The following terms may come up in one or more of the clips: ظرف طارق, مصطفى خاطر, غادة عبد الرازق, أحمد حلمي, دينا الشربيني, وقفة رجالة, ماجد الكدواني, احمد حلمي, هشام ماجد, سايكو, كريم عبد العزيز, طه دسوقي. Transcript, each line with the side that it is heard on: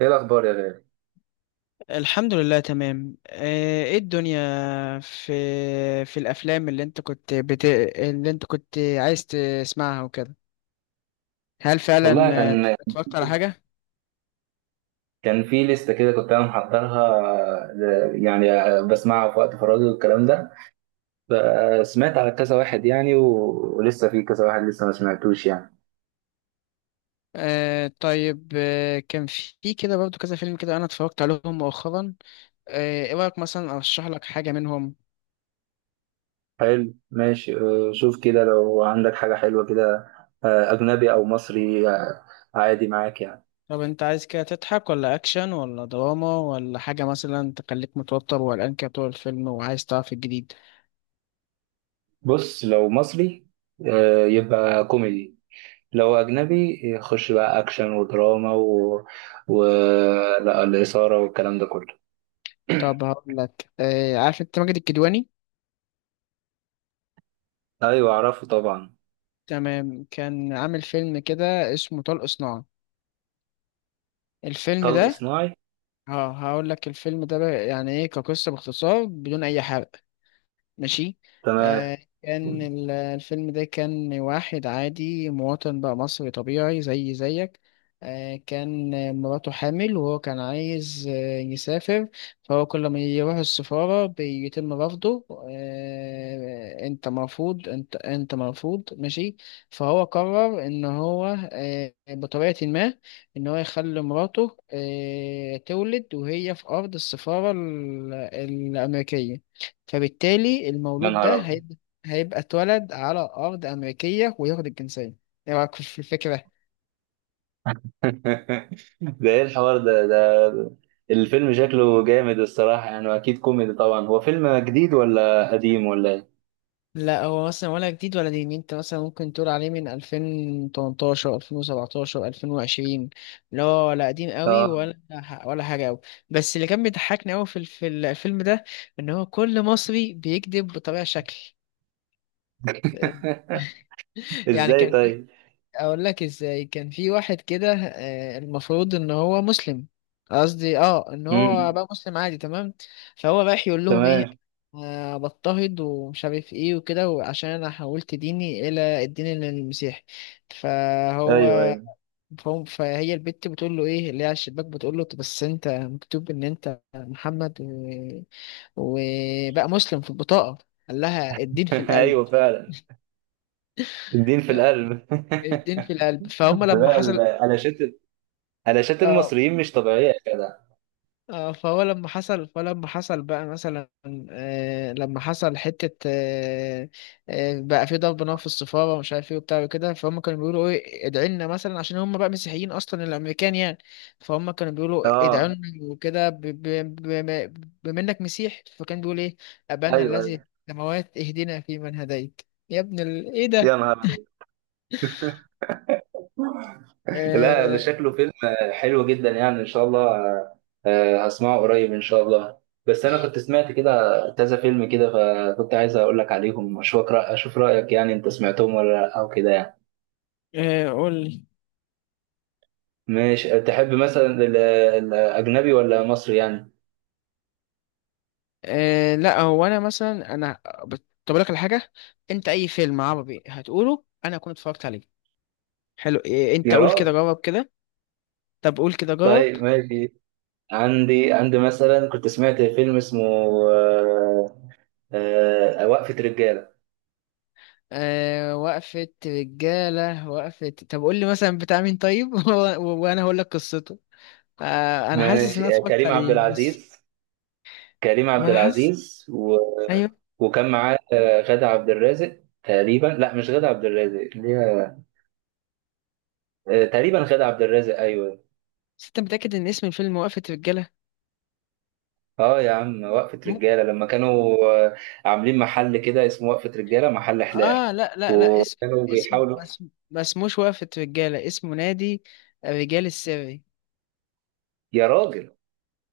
right: ايه الاخبار يا غالي؟
left: الحمد لله تمام ايه الدنيا. في في الافلام اللي انت كنت اللي انت كنت عايز تسمعها وكده. هل فعلا
right: والله كان
left: اتفرجت على حاجة؟
right: كان في لسته كده كنت انا محضرها، يعني بسمعها في وقت فراغي والكلام ده. فسمعت على كذا واحد يعني و- ولسه في كذا واحد لسه ما سمعتوش يعني.
left: طيب كان في كده برضو كذا فيلم كده انا اتفرجت عليهم مؤخرا. ايه رأيك مثلا ارشح لك حاجة منهم؟
right: حلو، ماشي. شوف كده لو عندك حاجه حلوه كده، اجنبي او مصري، عادي معاك يعني.
left: طب انت عايز كده تضحك ولا اكشن ولا دراما ولا حاجة مثلا تخليك متوتر وقلقان كده طول الفيلم وعايز تعرف الجديد؟
right: بص، لو مصري يبقى كوميدي. لو اجنبي يخش بقى اكشن ودراما و... لا، الإثارة والكلام ده كله.
left: طب هقول لك، عارف انت ماجد الكدواني؟
right: ايوه اعرفه طبعا.
left: تمام، كان عامل فيلم كده اسمه طلق صناعة. الفيلم
right: طلق
left: ده
right: صناعي.
left: اه هقول لك الفيلم ده بقى يعني ايه كقصة باختصار بدون اي حرق. ماشي.
right: تمام.
left: كان الفيلم ده كان واحد عادي مواطن بقى مصري طبيعي زي زيك. كان مراته حامل وهو كان عايز يسافر. فهو كل ما يروح السفارة بيتم رفضه، انت مرفوض انت مرفوض، ماشي. فهو قرر ان هو بطريقة ما، ان هو يخلي مراته تولد وهي في ارض السفارة الامريكية. فبالتالي
right: يا
left: المولود
right: نهار
left: ده
right: ابيض!
left: هيبقى، هيبقى اتولد على أرض أمريكية وياخد الجنسية. إيه رأيك في الفكرة؟
right: ده ايه الحوار ده ده؟ الفيلم شكله جامد الصراحة يعني، واكيد كوميدي طبعا. هو فيلم جديد ولا قديم ولا ايه؟
left: لا هو مثلا ولا جديد ولا دين، انت مثلا ممكن تقول عليه من 2018 2017 2020، لا ولا قديم قوي
right: اه.
left: ولا حاجه قوي. بس اللي كان بيضحكني قوي في في الفيلم ده ان هو كل مصري بيكذب بطبيعه شكل. يعني
right: ازاي
left: كان في،
right: طيب؟
left: اقول لك ازاي. كان في واحد كده المفروض ان هو مسلم. قصدي اه ان هو
right: امم.
left: بقى مسلم عادي تمام. فهو رايح يقول لهم ايه،
right: تمام.
left: بضطهد ومش عارف ايه وكده، وعشان انا حولت ديني الى الدين المسيحي. فهو،
right: ايوه، ايوه.
left: فهم، فهي البت بتقول له ايه اللي هي على الشباك، بتقول له: "طب بس انت مكتوب ان انت محمد وبقى مسلم في البطاقة". قال لها: الدين في القلب.
right: ايوه فعلا، الدين في القلب.
left: الدين في القلب. فهم لما
right: لا،
left: حصل
right: علاشات، علاشات
left: اه،
right: المصريين مش طبيعية يا جدع.
left: فهو لما حصل، فلما حصل بقى مثلا، لما حصل حتة بقى في ضرب نار في السفارة ومش عارف ايه وبتاع وكده، فهم كانوا بيقولوا ايه، ادعي لنا مثلا، عشان هم بقى مسيحيين اصلا الامريكان يعني. فهم كانوا بيقولوا
right: اه.
left: ادعوا لنا وكده، بما، بما انك مسيح فكان بيقول ايه: ابانا
right: ايوه
left: الذي
right: ايوه.
left: في السماوات اهدنا فيمن هديت يا ابن ايه
right: يا
left: ده؟
right: نهار! لا، ده
left: آه،
right: شكله فيلم حلو جدا يعني، ان شاء الله. هسمعه قريب ان شاء الله. بس انا كنت سمعت كده كذا فيلم كده، فكنت عايز اقول لك عليهم اشوف اشوف رايك يعني، انت سمعتهم ولا لا او كده يعني.
left: قول لي.
right: ماشي. تحب مثلا الاجنبي ولا مصري يعني؟
left: أه لا هو انا مثلا انا طب أقول لك على حاجه، انت اي فيلم عربي هتقوله انا اكون اتفرجت عليه. حلو، إيه؟ انت
right: يا
left: قول كده،
right: راجل!
left: جرب كده. طب قول كده جرب.
right: طيب ماشي. عندي مثلا كنت سمعت فيلم اسمه آه، وقفة رجالة.
left: أه وقفة رجالة، وقفة، طب قول لي مثلا بتاع مين طيب وانا هقول لك قصته. أه انا حاسس ان انا
right: ماشي.
left: اتفرجت
right: كريم عبد
left: عليه بس.
right: العزيز. كريم عبد
left: ما انا حاسس.
right: العزيز
left: ايوه.
right: وكان معاه غادة عبد الرازق تقريبا. لا، مش غادة عبد الرازق، اللي هي تقريبا غادة عبد الرازق، ايوه.
left: بس انت متأكد ان اسم الفيلم وقفة رجالة؟
right: اه يا عم، وقفة
left: م...
right: رجالة، لما كانوا آه، عاملين محل كده اسمه وقفة رجالة، محل حلاقة،
left: اه لا لا لا، اسم،
right: وكانوا
left: اسم،
right: بيحاولوا.
left: ما اسموش وقفة رجالة، اسمه نادي الرجال السري.
right: يا راجل!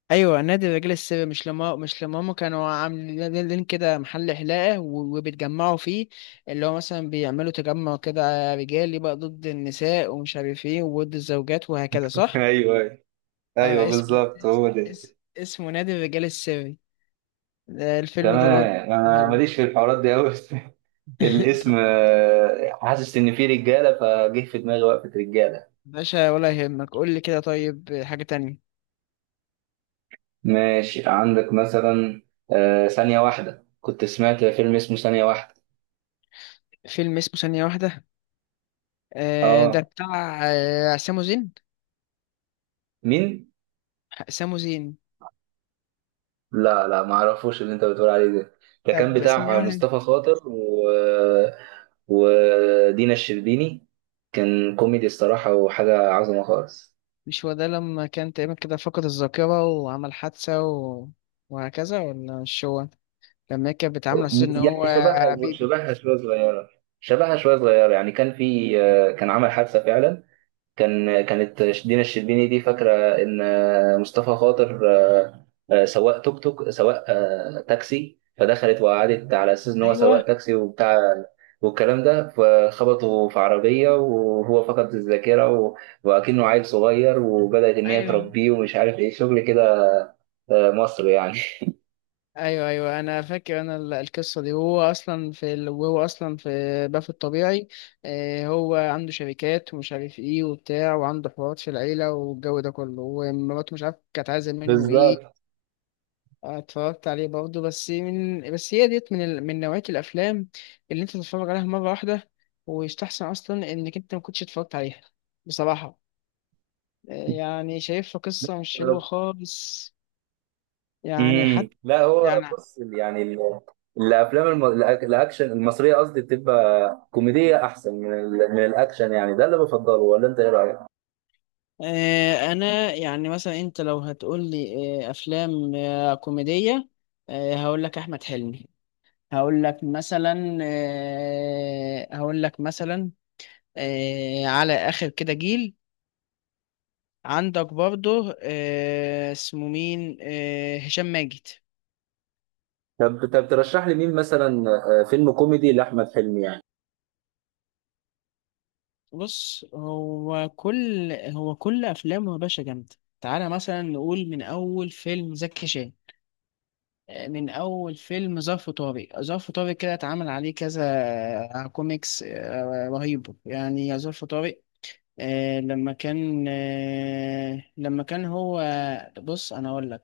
left: ايوه نادي الرجال السري. مش لما، مش لما هم كانوا عاملين لين كده محل حلاقه وبيتجمعوا فيه، اللي هو مثلا بيعملوا تجمع كده رجالي بقى ضد النساء ومش عارف ايه وضد الزوجات وهكذا، صح؟
right: ايوه ايوه،
left: اسمه
right: بالظبط
left: اس
right: هو ده.
left: اس اسمه نادي الرجال السري، ده الفيلم ده برضه.
right: تمام، انا
left: حلو.
right: ماليش في الحوارات دي قوي. الاسم
left: طب
right: حاسس ان فيه رجاله فجه في دماغي، وقفه رجاله.
left: باشا ولا يهمك، قول لي كده طيب حاجة تانية.
right: ماشي. عندك مثلا آه ثانية واحدة؟ كنت سمعت فيلم اسمه ثانية واحدة.
left: فيلم اسمه ثانية واحدة؟ ده
right: اه.
left: بتاع سامو زين.
right: مين؟
left: سامو زين.
right: لا لا، ما اعرفوش اللي انت بتقول عليه ده. ده كان
left: طب ثانية
right: بتاع
left: واحدة،
right: مصطفى خاطر ودينا الشربيني. كان كوميدي الصراحة وحاجة عظمة خالص.
left: مش هو ده لما كان تقريبا كده فقد الذاكرة وعمل حادثة وهكذا، ولا مش هو؟ لما هي كانت بتعامله على أساس إن
right: يعني
left: هو
right: شبهها،
left: بيبي.
right: شبهها شوية صغيرة يعني. كان في كان عمل حادثة فعلا. كانت دينا الشربيني دي فاكرة إن مصطفى خاطر سواق توك توك، سواق تاكسي، فدخلت وقعدت على أساس إن هو
left: ايوه
right: سواق تاكسي وبتاع والكلام ده. فخبطوا في عربية وهو فقد الذاكرة وأكنه عيل صغير، وبدأت إن هي
left: ايوه.
right: تربيه ومش عارف إيه، شغل كده مصر يعني.
left: أيوه أيوه أنا فاكر أنا القصة دي، وهو أصلا في وهو أصلا في باف الطبيعي. هو عنده شركات ومش عارف إيه وبتاع، وعنده حوارات في العيلة والجو ده كله، ومراته مش عارف كانت عايزة منه إيه.
right: بالظبط.
left: أنا اتفرجت عليه برضه، بس من، بس هي ديت من من نوعية الأفلام اللي أنت تتفرج عليها مرة واحدة، ويستحسن أصلا إنك أنت ما كنتش اتفرجت عليها بصراحة. يعني شايفها قصة مش حلوة خالص يعني
right: امم،
left: حتى
right: لا هو
left: يعني.
right: بص يعني الافلام الاكشن المصريه قصدي بتبقى كوميديه احسن من من الاكشن يعني، ده اللي بفضله، ولا انت ايه رايك؟
left: أنا يعني مثلا أنت لو هتقول لي أفلام كوميدية، هقول لك أحمد حلمي، هقول لك مثلا على آخر كده جيل. عندك برضه اسمه مين، هشام ماجد.
right: طب ترشح لي مين مثلا فيلم كوميدي لاحمد حلمي يعني؟
left: بص هو كل، هو كل افلامه يا باشا جامده. تعالى مثلا نقول من اول فيلم زكي شان، من اول فيلم ظرف طارق. ظرف طارق كده اتعمل عليه كذا كوميكس رهيب يعني يا ظرف طارق. لما كان هو، بص انا اقول لك.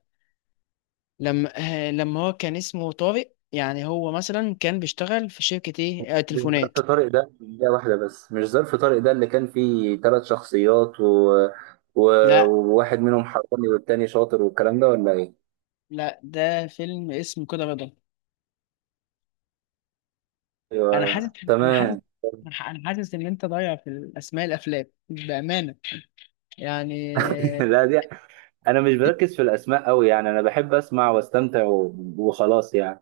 left: لما لما هو كان اسمه طارق، يعني هو مثلا كان بيشتغل في شركة ايه،
right: مش
left: تليفونات.
right: ظرف طارق ده، ده واحده بس، مش ظرف طارق ده اللي كان فيه ثلاث شخصيات و...
left: لا
right: وواحد منهم حراني والتاني شاطر والكلام ده، ولا ايه؟
left: لا، ده فيلم اسمه كده رضا. انا حاسس
right: ايوه
left: انا حاسس
right: تمام.
left: انا حاسس ان انت ضايع في الاسماء الافلام بامانه يعني.
right: لا دي، انا مش بركز في الاسماء قوي يعني، انا بحب اسمع واستمتع وخلاص يعني.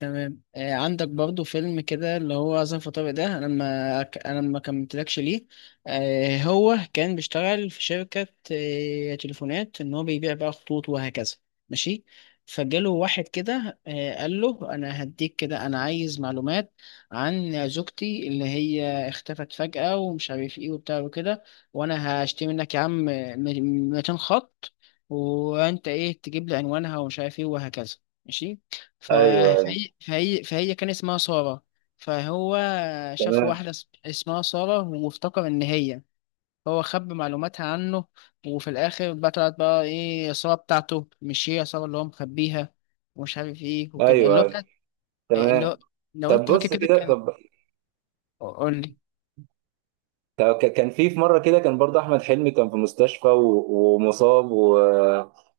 left: تمام. عندك برضو فيلم كده اللي هو ظرف طارق ده، انا ما ك- انا ما كملتلكش ليه. هو كان بيشتغل في شركة تليفونات ان هو بيبيع بقى خطوط وهكذا، ماشي. فجاله واحد كده قال له انا هديك كده، انا عايز معلومات عن زوجتي اللي هي اختفت فجأة ومش عارف ايه وبتاع وكده، وانا هشتري منك يا عم 200 خط، وانت ايه تجيب لي عنوانها ومش عارف ايه وهكذا، ماشي. ف-
right: ايوه ايوه.
left: فهي كان اسمها سارة. فهو شاف
right: تمام.
left: واحدة اسمها سارة وافتكر إن هي، هو خبى معلوماتها عنه. وفي الآخر بقى طلعت بقى إيه، سارة بتاعته مش هي سارة اللي هو مخبيها ومش عارف إيه وكده
right: ايوه
left: اللي هو
right: ايوه.
left: بتاعت اللي هو
right: تمام.
left: لو
right: طب
left: أنت فاكر
right: بص
left: كده
right: كده.
left: كان.
right: طب،
left: قول لي.
right: كان في مره كده كان برضه احمد حلمي كان في مستشفى ومصاب و...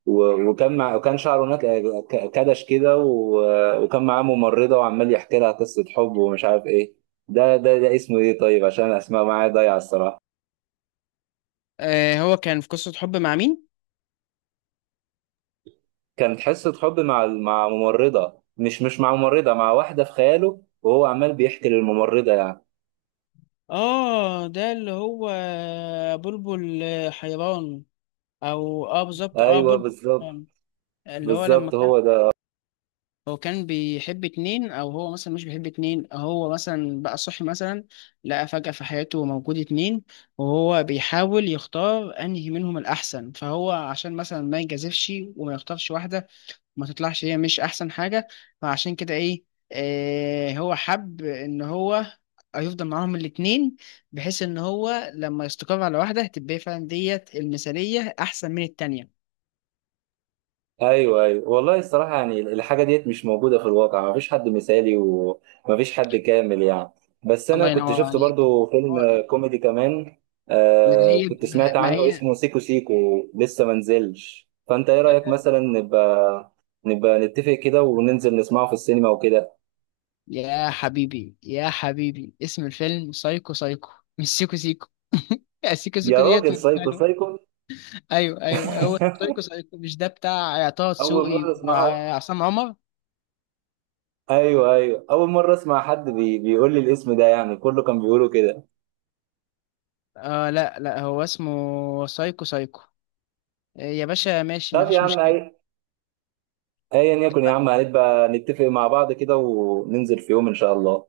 right: و... وكان وكان شعره كدش كده وكان معاه ممرضه وعمال يحكي لها قصه حب ومش عارف ايه. ده ده اسمه ايه طيب؟ عشان الاسماء معايا ضايعه الصراحه.
left: آه هو كان في قصة حب مع مين؟
right: كانت حصه حب مع ممرضه، مش مع ممرضه، مع واحده في خياله، وهو عمال بيحكي للممرضه يعني.
left: آه ده اللي هو بلبل حيران. أو آه بالظبط، آه
right: ايوه
left: بلبل
right: بالظبط.
left: حيران. اللي هو لما
right: بالظبط
left: كان،
right: هو ده.
left: هو كان بيحب اتنين، او هو مثلا مش بيحب اتنين، هو مثلا بقى صحي مثلا لقى فجأة في حياته موجود اتنين، وهو بيحاول يختار انهي منهم الاحسن. فهو عشان مثلا ما يجازفش وما يختارش واحدة وما تطلعش هي مش احسن حاجة، فعشان كده ايه، هو حب ان هو هيفضل معاهم الاتنين، بحيث ان هو لما يستقر على واحدة تبقى فعلا ديت المثالية احسن من التانية.
right: ايوه ايوه، والله الصراحه يعني الحاجه ديت مش موجوده في الواقع، ما فيش حد مثالي وما فيش حد كامل يعني. بس انا
left: الله
right: كنت
left: ينور
right: شفت
left: عليك.
right: برضو
left: هو-
right: فيلم كوميدي كمان، آه كنت سمعت
left: ما
right: عنه
left: هي
right: اسمه سيكو سيكو. لسه ما نزلش، فانت ايه رايك
left: آه،
right: مثلا نبقى نتفق كده وننزل نسمعه في السينما وكده.
left: يا حبيبي يا حبيبي اسم الفيلم سايكو سايكو مش سيكو سيكو. سيكو
right: يا
left: سيكو ديت
right: راجل،
left: مش
right: سايكو
left: حلوة.
right: سايكو!
left: ايوه ايوه، هو سايكو سايكو، مش ده بتاع طه
right: اول
left: دسوقي
right: مره اسمعه.
left: وعصام عمر؟
right: ايوه ايوه، اول مره اسمع حد بيقول لي الاسم ده يعني، كله كان بيقوله كده.
left: لا لا، هو اسمه سايكو سايكو. يا باشا ماشي
right: طب يا
left: مفيش
right: عم،
left: مشكلة.
right: ايا يكن يا عم، هنبقى نتفق مع بعض كده وننزل في يوم ان شاء الله.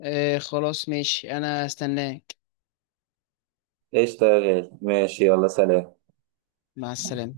left: خلاص ماشي انا استناك.
right: قشطة يا غالي، ماشي، يلا سلام.
left: مع السلامة.